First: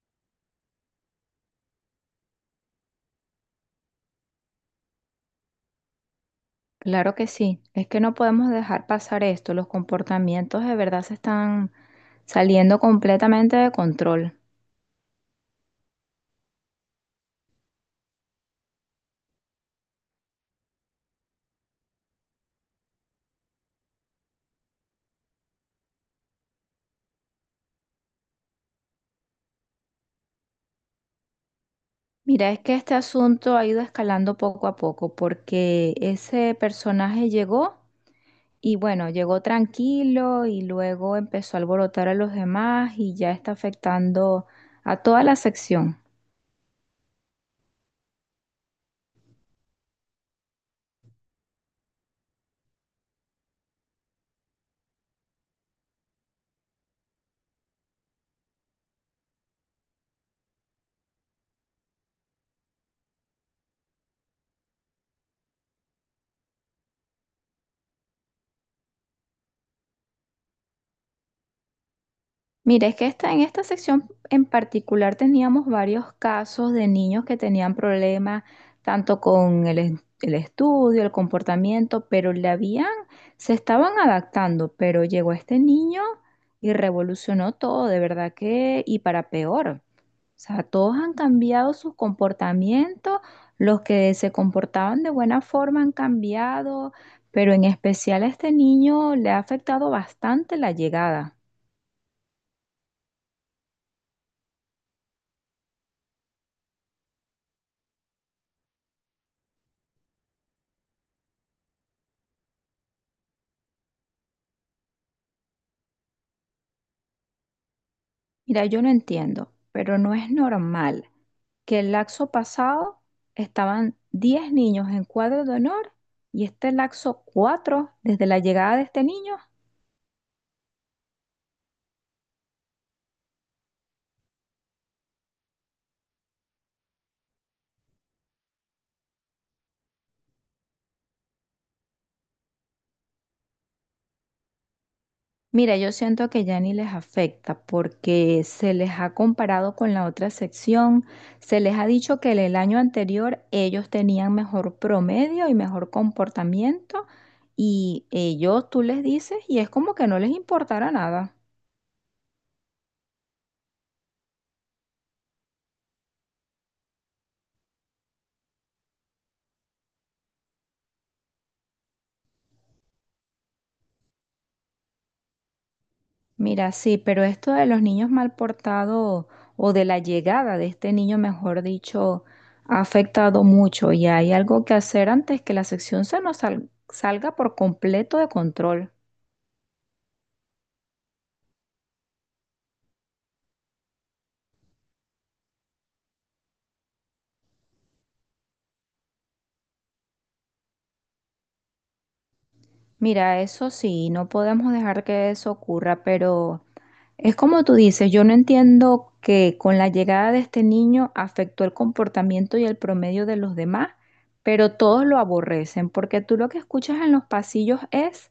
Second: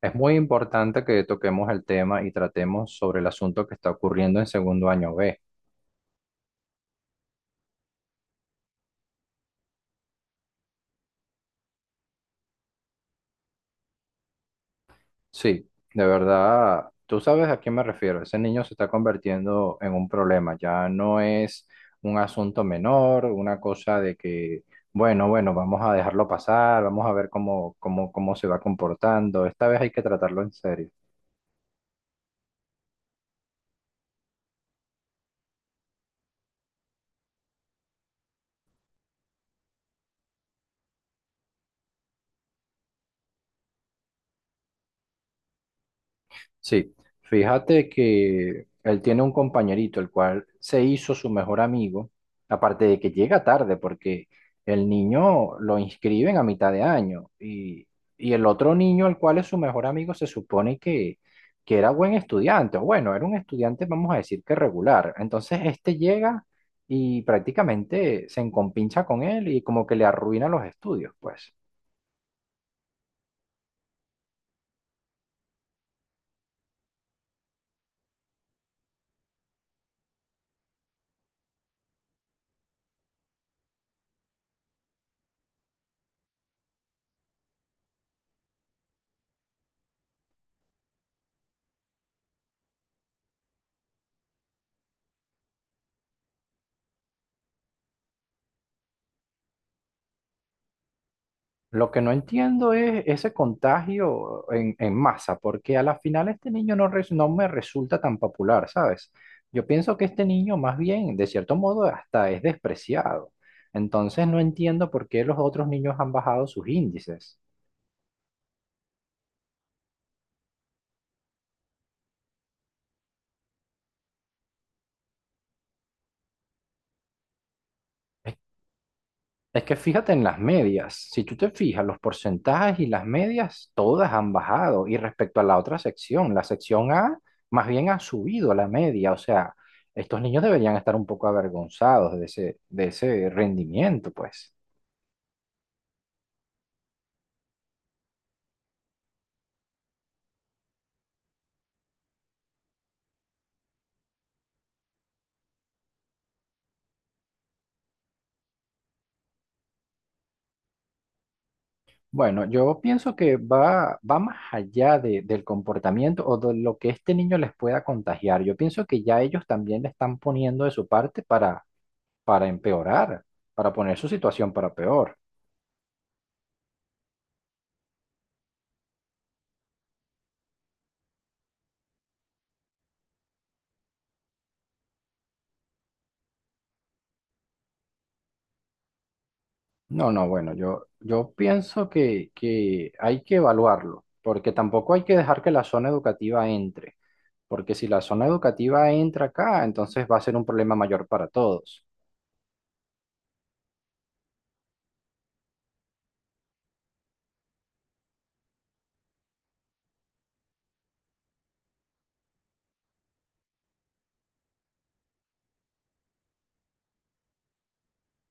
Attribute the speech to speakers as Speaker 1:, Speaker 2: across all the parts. Speaker 1: Es muy importante que toquemos el tema y tratemos sobre el asunto que está ocurriendo en segundo año B.
Speaker 2: Claro que sí, es que no podemos dejar pasar esto, los comportamientos de verdad se están saliendo completamente de control.
Speaker 1: Sí, de verdad, tú sabes a quién me refiero. Ese niño se está convirtiendo en un problema. Ya no es un asunto menor, una cosa de que, bueno, vamos a dejarlo pasar, vamos a ver cómo, cómo se va comportando. Esta vez hay que tratarlo en serio.
Speaker 2: Mira, es que este asunto ha ido escalando poco a poco porque ese personaje llegó y bueno, llegó tranquilo y luego empezó a alborotar a los demás y ya está afectando a toda la sección.
Speaker 1: Sí, fíjate que él tiene un compañerito, el cual se hizo su mejor amigo, aparte de que llega tarde, porque el niño lo inscriben a mitad de año y el otro niño, el cual es su mejor amigo, se supone que era buen estudiante, o bueno, era un estudiante, vamos a decir que regular. Entonces este llega y prácticamente se encompincha con él y como que le arruina los estudios, pues.
Speaker 2: Mira, es que en esta sección en particular teníamos varios casos de niños que tenían problemas tanto con el estudio, el comportamiento, pero se estaban adaptando, pero llegó este niño y revolucionó todo, de verdad que, y para peor. O sea, todos han cambiado sus comportamientos, los que se comportaban de buena forma han cambiado, pero en especial a este niño le ha afectado bastante la llegada.
Speaker 1: Lo que no entiendo es ese contagio en masa, porque a la final este niño no, no me resulta tan popular, ¿sabes? Yo pienso que este niño más bien, de cierto modo, hasta es despreciado. Entonces no entiendo por qué los otros niños han bajado sus índices.
Speaker 2: Mira, yo no entiendo, pero no es normal que el laxo pasado estaban 10 niños en cuadro de honor y este laxo 4 desde la llegada de este niño.
Speaker 1: Es que fíjate en las medias, si tú te fijas, los porcentajes y las medias, todas han bajado. Y respecto a la otra sección, la sección A más bien ha subido la media. O sea, estos niños deberían estar un poco avergonzados de ese rendimiento, pues.
Speaker 2: Mira, yo siento que ya ni les afecta porque se les ha comparado con la otra sección, se les ha dicho que en el año anterior ellos tenían mejor promedio y mejor comportamiento y ellos tú les dices y es como que no les importara nada.
Speaker 1: Bueno, yo pienso que va más allá del comportamiento o de lo que este niño les pueda contagiar. Yo pienso que ya ellos también le están poniendo de su parte para empeorar, para poner su situación para peor.
Speaker 2: Mira, sí, pero esto de los niños mal portados o de la llegada de este niño, mejor dicho, ha afectado mucho y hay algo que hacer antes que la sección se nos salga por completo de control.
Speaker 1: No, no, bueno, yo pienso que hay que evaluarlo, porque tampoco hay que dejar que la zona educativa entre, porque si la zona educativa entra acá, entonces va a ser un problema mayor para todos.
Speaker 2: Mira, eso sí, no podemos dejar que eso ocurra, pero es como tú dices. Yo no entiendo que con la llegada de este niño afectó el comportamiento y el promedio de los demás, pero todos lo aborrecen, porque tú lo que escuchas en los pasillos es:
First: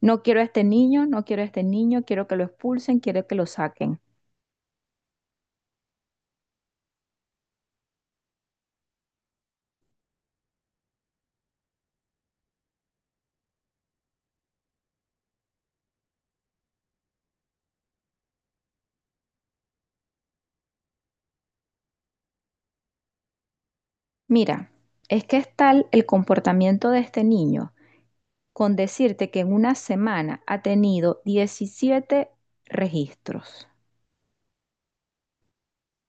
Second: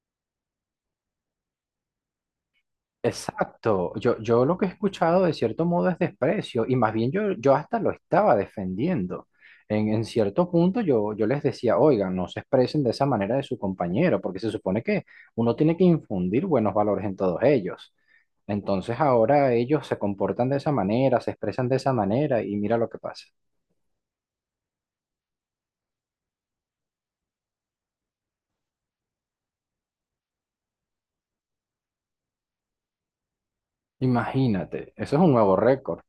Speaker 2: no quiero a este niño, no quiero a este niño, quiero que lo expulsen, quiero que lo
Speaker 1: Exacto,
Speaker 2: saquen.
Speaker 1: yo lo que he escuchado de cierto modo es desprecio y más bien yo, yo hasta lo estaba defendiendo. En cierto punto yo les decía, oigan, no se expresen de esa manera de su compañero, porque se supone que uno tiene que infundir buenos valores en todos ellos. Entonces ahora ellos se comportan de esa manera, se expresan de esa manera y mira lo que pasa.
Speaker 2: Mira, es que es tal el comportamiento de este niño, con decirte que en una semana ha tenido 17 registros.
Speaker 1: Imagínate, eso es un nuevo récord.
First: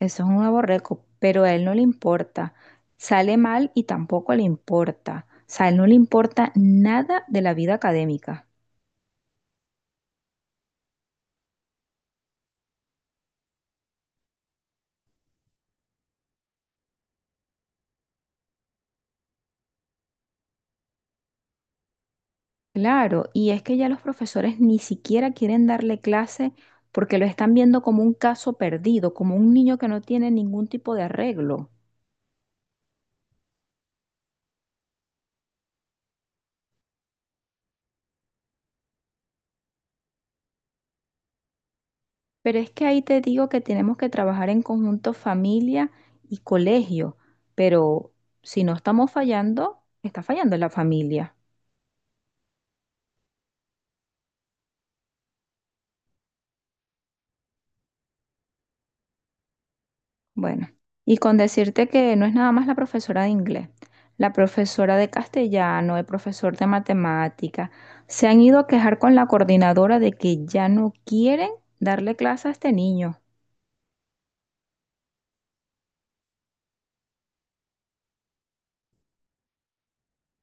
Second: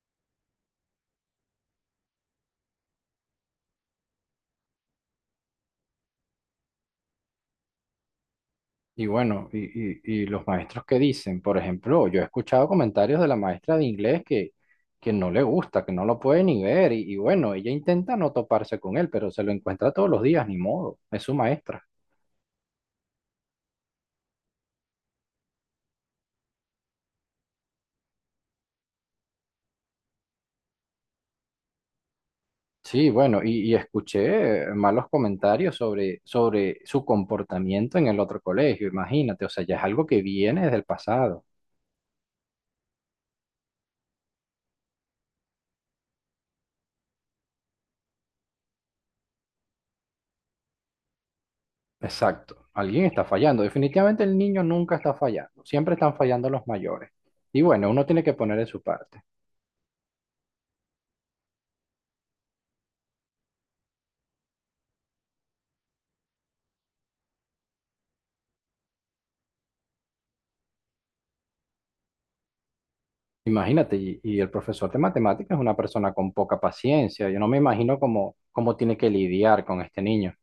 Speaker 2: Eso es un aborreco, pero a él no le importa. Sale mal y tampoco le importa. O sea, a él no le importa nada de la vida académica.
Speaker 1: Y bueno, y los maestros que dicen, por ejemplo, yo he escuchado comentarios de la maestra de inglés que no le gusta, que no lo puede ni ver, y bueno, ella intenta no toparse con él, pero se lo encuentra todos los días, ni modo, es su maestra.
Speaker 2: Claro, y es que ya los profesores ni siquiera quieren darle clase porque lo están viendo como un caso perdido, como un niño que no tiene ningún tipo de arreglo.
Speaker 1: Sí, bueno, y escuché malos comentarios sobre, sobre su comportamiento en el otro colegio, imagínate, o sea, ya es algo que viene desde el pasado.
Speaker 2: Pero es que ahí te digo que tenemos que trabajar en conjunto familia y colegio, pero si no estamos fallando, está fallando la familia.
Speaker 1: Exacto, alguien está fallando, definitivamente el niño nunca está fallando, siempre están fallando los mayores. Y bueno, uno tiene que poner de su parte.
Speaker 2: Bueno, y con decirte que no es nada más la profesora de inglés, la profesora de castellano, el profesor de matemática, se han ido a quejar con la coordinadora de que ya no quieren darle clase a este niño.
Speaker 1: Imagínate, y el profesor de matemáticas es una persona con poca paciencia. Yo no me imagino cómo, cómo tiene que lidiar con este niño.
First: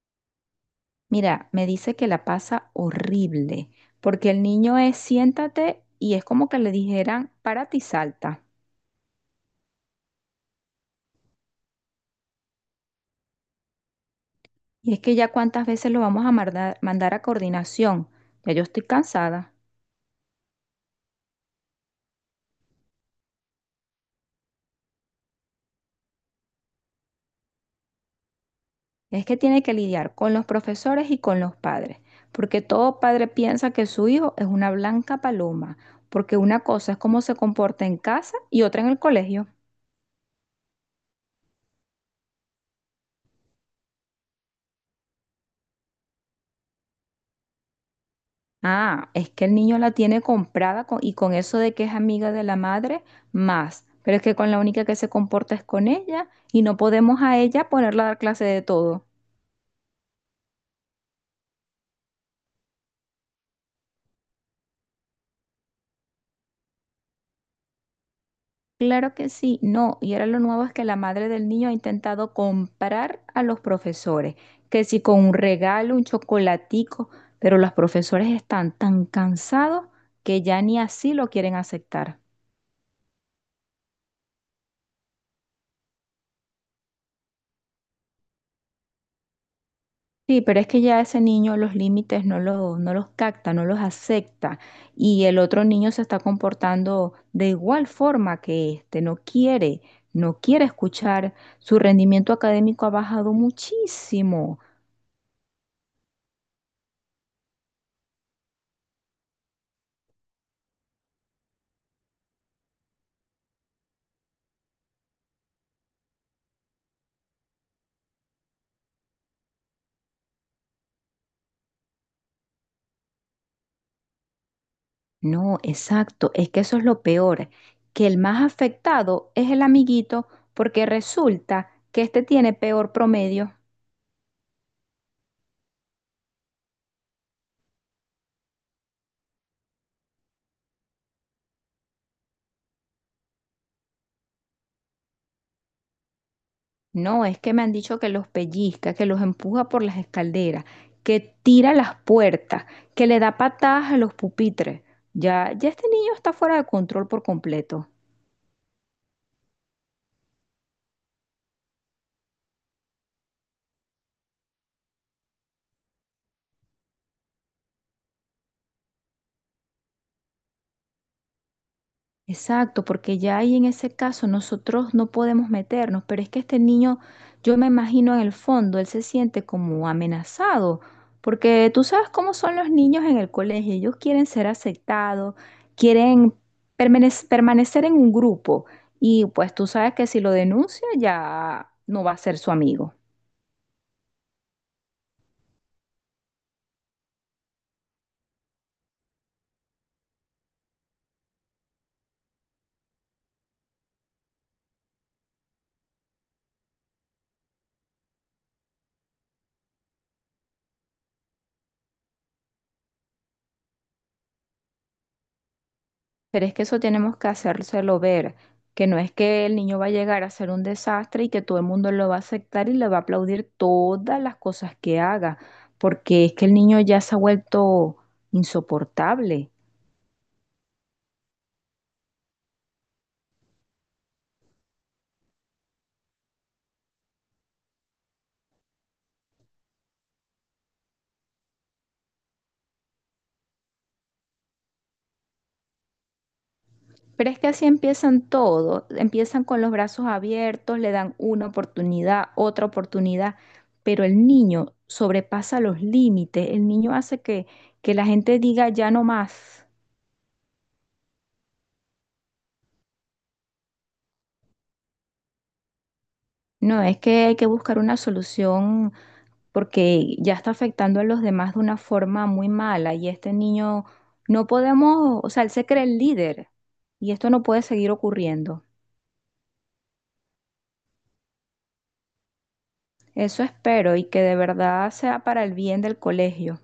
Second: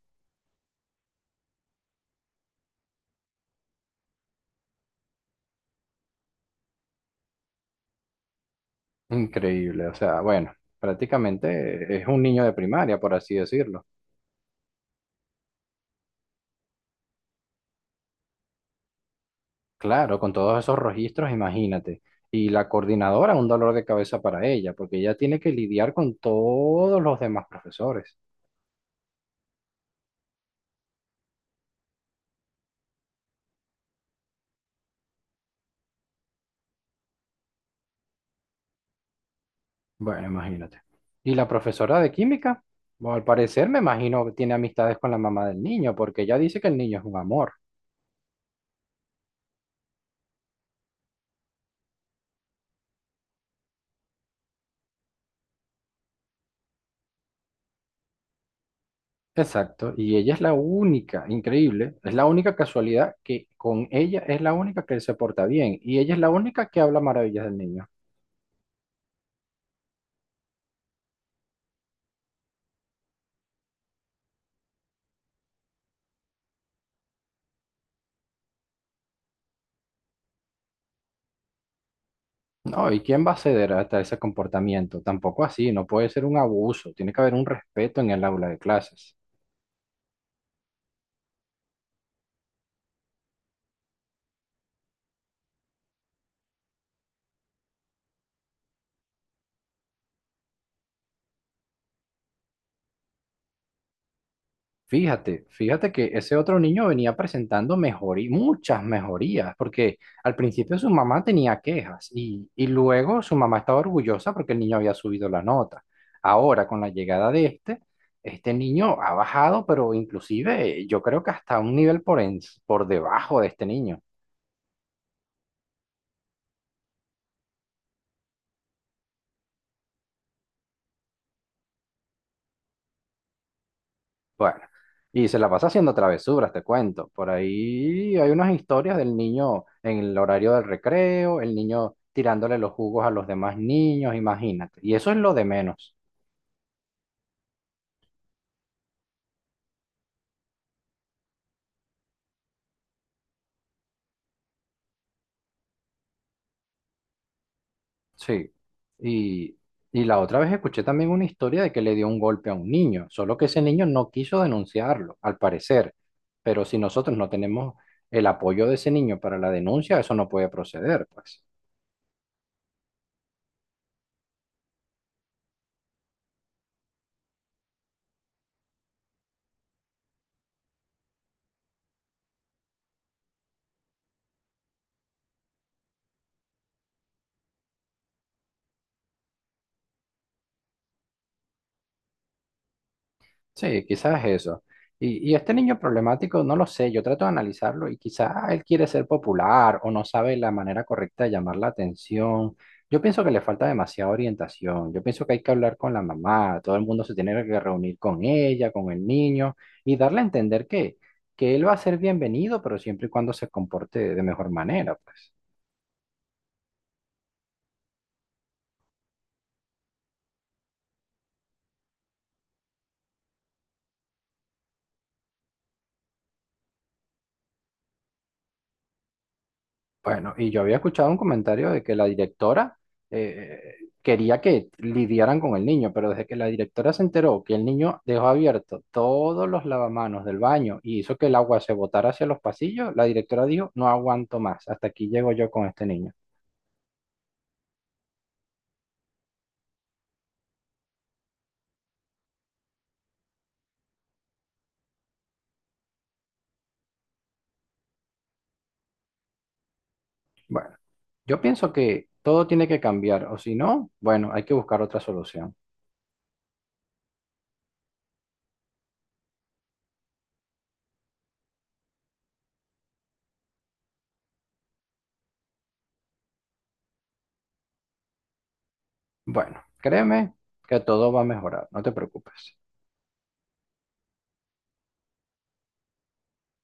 Speaker 2: Mira, me dice que la pasa horrible, porque el niño es siéntate y es como que le dijeran párate y salta.
Speaker 1: Increíble, o sea, bueno, prácticamente es un niño de primaria, por así decirlo.
Speaker 2: Y es que ya cuántas veces lo vamos a mandar a coordinación, ya yo estoy cansada.
Speaker 1: Claro, con todos esos registros, imagínate. Y la coordinadora, un dolor de cabeza para ella, porque ella tiene que lidiar con todos los demás profesores.
Speaker 2: Es que tiene que lidiar con los profesores y con los padres, porque todo padre piensa que su hijo es una blanca paloma, porque una cosa es cómo se comporta en casa y otra en el colegio.
Speaker 1: Bueno, imagínate. Y la profesora de química, bueno, al parecer me imagino que tiene amistades con la mamá del niño, porque ella dice que el niño es un amor.
Speaker 2: Ah, es que el niño la tiene comprada con eso de que es amiga de la madre, más, pero es que con la única que se comporta es con ella y no podemos a ella ponerla a dar clase de todo.
Speaker 1: Exacto, y ella es la única, increíble, es la única casualidad que con ella es la única que se porta bien y ella es la única que habla maravillas del niño.
Speaker 2: Claro que sí, no, y ahora lo nuevo es que la madre del niño ha intentado comprar a los profesores, que si con un regalo, un chocolatico, pero los profesores están tan cansados que ya ni así lo quieren aceptar.
Speaker 1: No, ¿y quién va a ceder hasta ese comportamiento? Tampoco así, no puede ser un abuso, tiene que haber un respeto en el aula de clases.
Speaker 2: Sí, pero es que ya ese niño los límites no los capta, no los acepta, y el otro niño se está comportando de igual forma que este, no quiere escuchar, su rendimiento académico ha bajado muchísimo.
Speaker 1: Fíjate, fíjate que ese otro niño venía presentando muchas mejorías, porque al principio su mamá tenía quejas y luego su mamá estaba orgullosa porque el niño había subido la nota. Ahora, con la llegada de este, este niño ha bajado, pero inclusive yo creo que hasta un nivel por, por debajo de este niño.
Speaker 2: No, exacto, es que eso es lo peor, que el más afectado es el amiguito porque resulta que este tiene peor promedio.
Speaker 1: Bueno, y se la pasa haciendo travesuras, te cuento. Por ahí hay unas historias del niño en el horario del recreo, el niño tirándole los jugos a los demás niños, imagínate. Y eso es lo de menos.
Speaker 2: No, es que me han dicho que los pellizca, que los empuja por las escaleras, que tira las puertas, que le da patadas a los pupitres. Ya, ya este niño está fuera de control por completo.
Speaker 1: Sí. Y, y la otra vez escuché también una historia de que le dio un golpe a un niño, solo que ese niño no quiso denunciarlo, al parecer. Pero si nosotros no tenemos el apoyo de ese niño para la denuncia, eso no puede proceder, pues.
Speaker 2: Exacto, porque ya ahí en ese caso nosotros no podemos meternos, pero es que este niño, yo me imagino en el fondo, él se siente como amenazado, porque tú sabes cómo son los niños en el colegio, ellos quieren ser aceptados, quieren permanecer en un grupo y pues tú sabes que si lo denuncia ya no va a ser su amigo.
Speaker 1: Sí, quizás eso. Y este niño problemático, no lo sé, yo trato de analizarlo y quizás él quiere ser popular o no sabe la manera correcta de llamar la atención. Yo pienso que le falta demasiada orientación. Yo pienso que hay que hablar con la mamá, todo el mundo se tiene que reunir con ella, con el niño y darle a entender que él va a ser bienvenido, pero siempre y cuando se comporte de mejor manera, pues.
Speaker 2: Pero es que eso tenemos que hacérselo ver, que no es que el niño va a llegar a ser un desastre y que todo el mundo lo va a aceptar y le va a aplaudir todas las cosas que haga, porque es que el niño ya se ha vuelto insoportable.
Speaker 1: Bueno, y yo había escuchado un comentario de que la directora eh, quería que lidiaran con el niño, pero desde que la directora se enteró que el niño dejó abierto todos los lavamanos del baño y hizo que el agua se botara hacia los pasillos, la directora dijo, no aguanto más, hasta aquí llego yo con este niño.
Speaker 2: Pero es que así empiezan todos, empiezan con los brazos abiertos, le dan una oportunidad, otra oportunidad, pero el niño sobrepasa los límites, el niño hace que la gente diga ya no más.
Speaker 1: Bueno, yo pienso que todo tiene que cambiar, o si no, bueno, hay que buscar otra solución.
Speaker 2: No, es que hay que buscar una solución porque ya está afectando a los demás de una forma muy mala y este niño no podemos, o sea, él se cree el líder y esto no puede seguir ocurriendo.
Speaker 1: Bueno, créeme que todo va a mejorar, no te preocupes.
Speaker 2: Eso espero y que de verdad sea para el bien del colegio.